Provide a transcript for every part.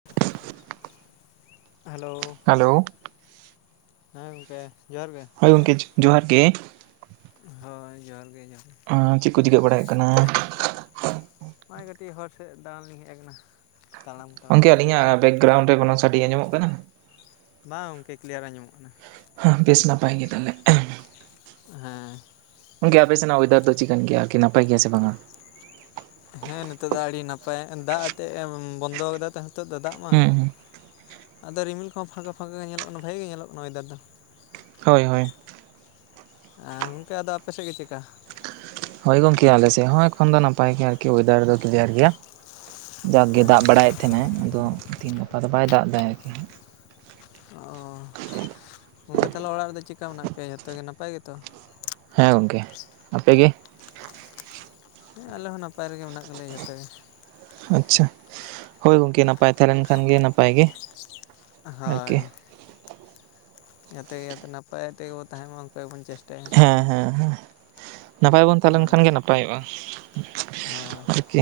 [inaudible] Hello? Hello. ᱦᱮᱸ, ᱜᱚᱝᱠᱮ ᱡᱚᱦᱟᱨ ᱜᱮ᱾ ᱦᱳᱭ ᱜᱚᱢᱠᱮ ᱡᱚᱦᱟᱨ ᱜᱮ᱾ ᱦᱳᱭ ᱡᱚᱦᱟᱨ ᱜᱮ ᱡᱚᱦᱟᱨ ᱜᱮ᱾ ᱚ ᱪᱮᱫ ᱠᱚ ᱪᱤᱠᱟᱹ ᱵᱟᱲᱟᱭ ᱦᱩᱭᱤᱜ ᱠᱟᱱᱟ? ᱦᱚᱸᱜᱼᱚᱭ ᱠᱟᱹᱴᱤᱡ ᱦᱚᱨ ᱥᱮᱫ ᱫᱟᱬᱟᱱ ᱞᱤᱧ ᱦᱮᱡ ᱟᱠᱟᱱᱟ᱾ ᱛᱟᱲᱟᱢ ᱛᱟᱲᱟᱢ ᱜᱚᱢᱠᱮ ᱟᱹᱞᱤᱧᱟᱜ ᱵᱮᱠᱜᱨᱟᱣᱩᱱᱰ ᱨᱮ ᱠᱚᱱᱳ ᱥᱟᱰᱮ ᱟᱸᱡᱚᱢᱚᱜ ᱠᱟᱱᱟ? ᱵᱟᱝ ᱜᱚᱢᱠᱮ ᱠᱞᱤᱭᱟᱨ ᱟᱡᱚᱢᱚᱜ ᱠᱟᱱᱟ᱾ ᱦᱮᱸ ᱵᱮᱥ ᱱᱟᱯᱟᱭ ᱜᱮ ᱛᱟᱦᱚᱞᱮ᱾ ᱦᱮᱸ᱾ ᱜᱚᱝᱠᱮ ᱟᱯᱮ ᱥᱮᱱᱟᱜ ᱚᱭᱮᱫᱟᱨ ᱫᱚ ᱪᱤᱠᱟᱹᱱ ᱜᱮᱭᱟ ᱟᱨᱤ ᱱᱟᱯ ᱜᱮᱭᱟ ᱥᱮ ᱵᱟᱝᱼᱟ? ᱦᱮᱸ ᱱᱤᱛᱚᱜ ᱫᱚ ᱟᱹᱰᱤ ᱱᱟᱯᱟᱭ ᱫᱟᱜ ᱟᱛᱮᱫ ᱮᱢ ᱵᱚᱱᱫᱚ ᱠᱟᱫᱟ ᱛᱚ ᱱᱤᱛᱚᱜ ᱫᱚ ᱫᱟᱜ ᱢᱟ᱾ ᱦᱩᱸ ᱦᱩᱸ ᱟᱫᱚ ᱨᱤᱢᱤᱞ ᱠᱚᱦᱚ ᱯᱷᱟᱸᱠᱟ ᱯᱷᱟᱸᱠᱟ ᱜᱮ ᱧᱮᱞᱚᱜ ᱠᱟᱱᱟ᱾ ᱵᱷᱟᱹᱜᱮ ᱜᱮ ᱧᱮᱞᱚᱜ ᱠᱟᱱᱟ ᱚᱭᱮᱫᱟᱨ ᱫᱚ᱾ ᱦᱳᱭ, ᱦᱳᱭ᱾ ᱟᱨ ᱜᱚᱝᱠᱮ ᱟᱫᱚ ᱟᱯᱮ ᱥᱮᱫ ᱜᱮ ᱪᱤᱫᱠᱟ? ᱦᱳᱭ ᱜᱚᱝᱠᱮ ᱟᱞᱮᱥᱮᱫ ᱦᱚᱸ ᱮᱠᱷᱚᱱ ᱫᱚ ᱱᱟᱯᱟᱭ ᱜᱮᱭᱟ ᱟᱨᱠᱤ, ᱚᱭᱮᱫᱟᱨ ᱫᱚ ᱠᱤᱞᱤᱭᱟᱨ ᱜᱮᱭᱟ᱾ ᱡᱟᱠᱜᱮ ᱫᱟᱜ ᱟᱪᱪᱷᱟ ᱵᱟᱲᱟᱭᱮᱫ ᱛᱟᱦᱮᱱᱟᱭ᱾ ᱟᱫᱚ ᱛᱤᱦᱤᱧ ᱜᱟᱯᱟ ᱫᱚ ᱵᱟᱭ ᱫᱟᱜ ᱮᱫᱟᱭ ᱟᱨᱠᱤ ᱦᱟᱜ᱾ ᱚᱸ᱾ ᱜᱚᱢᱠᱮ ᱛᱟᱦᱚᱞᱮ ᱚᱲᱟᱜ ᱨᱮᱫᱚ ᱪᱮᱠᱟ ᱢᱮᱱᱟᱜ ᱯᱮᱭᱟ ᱡᱷᱚᱛᱚ ᱜᱮ ᱱᱟᱯᱟᱭ ᱜᱮᱛᱚ? ᱦᱮᱸ ᱜᱚᱝᱠᱮ᱾ ᱟᱯᱮ ᱜᱮ? ᱦᱮᱸ ᱟᱞᱮ ᱦᱚᱸ ᱱᱟᱯᱟᱭ ᱨᱮᱜᱮ ᱢᱮᱱᱟᱜ ᱠᱟᱜ ᱞᱮᱭᱟ ᱡᱷᱚᱛᱚ ᱜᱮ᱾ ᱟᱪᱪᱷᱟ ᱦᱳᱭ ᱜᱚᱝᱠᱮ ᱱᱟᱯᱟᱭ ᱛᱟᱦᱮᱸ ᱞᱮᱱ ᱠᱷᱟᱱ ᱜᱮ ᱱᱟᱯᱟᱭ ᱜᱮ᱾ ᱦᱳᱭ ᱟᱨᱠᱤ ᱡᱟᱛᱮ ᱡᱟᱛᱮ ᱱᱟᱯᱟᱭ ᱛᱮᱜᱮᱵᱚᱱ ᱛᱟᱦᱮᱱ ᱢᱟ ᱩᱱᱠᱟ ᱜᱮᱵᱚᱱ ᱪᱮᱥ ᱦᱮᱸ ᱦᱮᱸ ᱦᱮᱸ ᱱᱟᱯᱟᱭ ᱵᱚᱱ ᱛᱟᱦᱮᱸᱞᱮᱱ ᱦᱳᱭ ᱠᱷᱟᱱ ᱜᱮ ᱱᱟᱯᱟᱭᱚᱜᱼᱟ᱾ ᱦᱳᱭ᱾ ᱠᱤ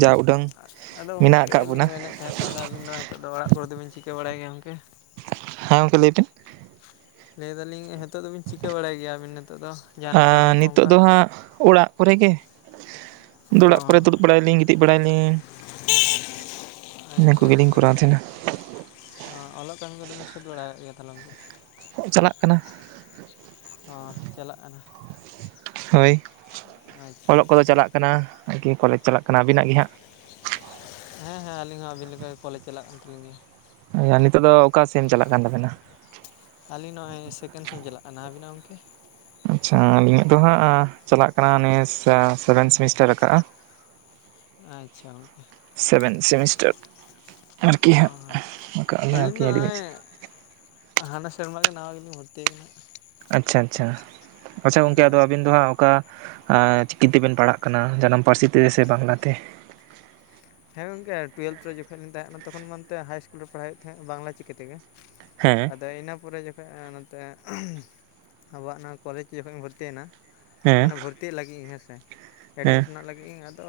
ᱡᱟᱣ ᱩᱰᱟᱹᱜ ᱟᱫᱚ ᱜᱚᱝᱠᱮ ᱞᱤᱧ ᱢᱮᱱᱮᱫ ᱛᱟᱦᱮᱸᱫ ᱛᱟᱦᱚᱞᱮ ᱟᱵᱤᱱ ᱫᱚ ᱦᱤᱛᱚᱜ ᱫᱚ ᱚᱲᱟᱜ ᱠᱚᱨᱮ ᱫᱚᱵᱤᱱ ᱪᱤᱠᱟᱹ ᱵᱟᱲᱟᱭ ᱜᱮᱭᱟ ᱜᱚᱝᱠᱮ? ᱦᱮᱸ ᱜᱚᱝᱠᱮ ᱞᱟᱹᱭ ᱵᱤᱱ? ᱞᱟᱹᱭ ᱫᱟᱞᱤᱧ ᱦᱤᱛᱚᱜ ᱫᱚᱵᱤᱱ ᱪᱤᱠᱟᱹ ᱵᱟᱲᱟᱭ ᱜᱮᱭᱟᱵᱤᱱ ᱱᱤᱛᱚᱜ ᱫᱚ? ᱡᱟᱦᱟᱱᱟᱜ ᱠᱟᱹᱢᱤ ᱟᱸ ᱠᱚ ᱱᱤᱛᱳᱜ ᱚᱱᱠᱟ ᱫᱚ ᱦᱟᱸᱜ ᱚᱲᱟᱜ ᱠᱚᱨᱮ ᱜᱮ, ᱚ ᱚᱲᱟᱜ ᱠᱚᱨᱮ ᱫᱩᱲᱩᱵ ᱵᱟᱲᱟᱭᱟᱞᱤᱧ ᱜᱤᱛᱤᱡ ᱵᱟᱲᱟᱭᱟᱞᱤᱧ, ᱤᱱᱟᱹ ᱠᱚᱜᱮ ᱞᱤᱧ ᱠᱚᱨᱟᱣ ᱛᱟᱦᱮᱸᱱᱟ᱾ ᱚᱸ ᱚᱞᱚᱜ ᱠᱟᱢᱤ ᱠᱚᱫᱚ ᱵᱤᱱ ᱥᱟᱹᱛ ᱵᱟᱲᱟ ᱠᱟᱜ ᱜᱮᱭᱟ [inaudible] ᱫᱚ? [inaudible] ᱪᱟᱞᱟᱜ ᱠᱟᱱᱟ᱾ ᱚ ᱪᱟᱞᱟᱜ ᱠᱟᱱᱟ? ᱦᱳᱭ, ᱟᱪᱪᱷᱟ ᱚᱞᱚᱜ ᱠᱚᱫᱚ ᱟᱪᱪᱷᱟ ᱪᱟᱞᱟᱜ ᱠᱟᱱᱟ, ᱟᱨᱠᱤ ᱠᱚᱞᱮᱡᱽ ᱪᱟᱞᱟᱜ ᱠᱟᱱᱟ᱾ ᱟᱵᱤᱱᱟᱜ ᱜᱮ ᱦᱟᱸᱜ? ᱦᱮᱸ ᱦᱮᱸ ᱟᱹᱞᱤᱧ ᱦᱚᱸ ᱟᱵᱤᱱ ᱞᱮᱠᱟ ᱜᱮ ᱠᱚᱞᱮᱡᱽ ᱪᱟᱞᱟᱜ ᱠᱟᱱ ᱛᱟᱞᱤᱧᱟ᱾ [unintelligible] ᱱᱤᱛᱚᱜ ᱫᱚ ᱚᱠᱟ ᱥᱮᱢ ᱪᱟᱞᱟᱜ ᱠᱟᱱ ᱛᱟᱵᱮᱱᱟ? ᱟᱞᱤᱧ ᱱᱚᱜᱼᱚᱭ ᱥᱮᱠᱮᱱᱰ ᱥᱮᱢ ᱪᱟᱞᱟᱜ ᱠᱟᱱᱟ, ᱟᱵᱤᱱᱟᱜ ᱜᱚᱝᱠᱮ? ᱟᱪᱪᱷᱟ, ᱟᱞᱤᱧᱟᱜ ᱫᱚ ᱦᱟᱸᱜ ᱪᱟᱞᱟᱜ ᱠᱟᱱᱟ ᱱᱤᱭᱟᱹ ᱥᱮᱵᱷᱮᱱ ᱥᱮᱢᱤᱥᱴᱟᱨ ᱨᱟᱠᱟᱜᱼᱟ᱾ ᱟᱪᱪᱷᱟ ᱜᱚᱝᱠᱮ᱾ ᱥᱮᱵᱷᱮᱱ ᱥᱮᱢᱤᱥᱴᱟᱨ, ᱟᱨᱠᱤ ᱚ ᱦᱟᱸᱜ ᱨᱟᱠᱟᱜ ᱟᱹᱞᱤᱧ ᱫᱚ ᱟᱞᱮ ᱱᱚᱜᱼᱚᱭ [inaudible] ᱦᱟᱱᱟ ᱥᱮᱨᱢᱟ ᱜᱮ ᱱᱟᱣᱟ ᱜᱮᱞᱤᱧ ᱵᱷᱚᱨᱛᱤ ᱟᱠᱟᱱᱟ᱾ ᱟᱪᱪᱷᱟ ᱟᱪᱪᱷᱟ, ᱟᱪᱪᱷᱟ ᱜᱚᱝᱠᱮ ᱟᱫᱚ ᱦᱳᱭ ᱟᱵᱤᱱ ᱫᱚ ᱦᱟᱸᱜ ᱚᱠᱟ ᱟᱸ ᱪᱤᱠᱤ ᱛᱮᱵᱮᱱ ᱯᱟᱲᱦᱟᱜ ᱠᱟᱱᱟ ᱡᱟᱱᱟᱢ ᱯᱟᱹᱨᱥᱤ ᱛᱮ ᱥᱮ ᱵᱟᱝᱞᱟ ᱛᱮ? ᱦᱮᱸ ᱜᱚᱝᱠᱮ ᱴᱩᱭᱮᱞᱵᱷᱷ ᱨᱮ ᱡᱚᱠᱷᱚᱡ ᱞᱤᱧ ᱛᱟᱦᱮᱸ ᱠᱟᱱᱟ ᱛᱚᱠᱷᱚᱱ ᱱᱚᱱᱛᱮ ᱦᱟᱭ ᱤᱥᱠᱩᱞ ᱨᱮ ᱯᱟᱲᱦᱟᱣᱮᱫ ᱛᱟᱦᱮᱸᱫ ᱵᱟᱝᱞᱟ ᱪᱤᱠᱤ ᱛᱮᱜᱮ, ᱦᱮᱸ ᱟᱫᱚ ᱤᱱᱟᱹ ᱯᱚᱨᱮ ᱡᱚ ᱠᱷᱚᱡ ᱱᱚᱱᱛᱮ ᱟᱵᱚᱣᱟᱜ ᱱᱚᱣᱟ ᱠᱚᱞᱮᱡᱽ ᱡᱚᱠᱷᱚᱡ ᱤᱧ ᱵᱷᱚᱨᱛᱤᱭᱮᱱᱟ, ᱦᱮᱸ ᱢᱟᱱᱮ ᱵᱷᱚᱨ ᱛᱤᱜ ᱞᱟᱹᱜᱤᱫ ᱤᱧ ᱦᱮᱸᱥ ᱮ, ᱦᱮᱸ ᱮᱰᱢᱤᱥᱚᱱᱚᱜ ᱞᱟᱹᱜᱤᱫ ᱤᱧ ᱟᱫᱚ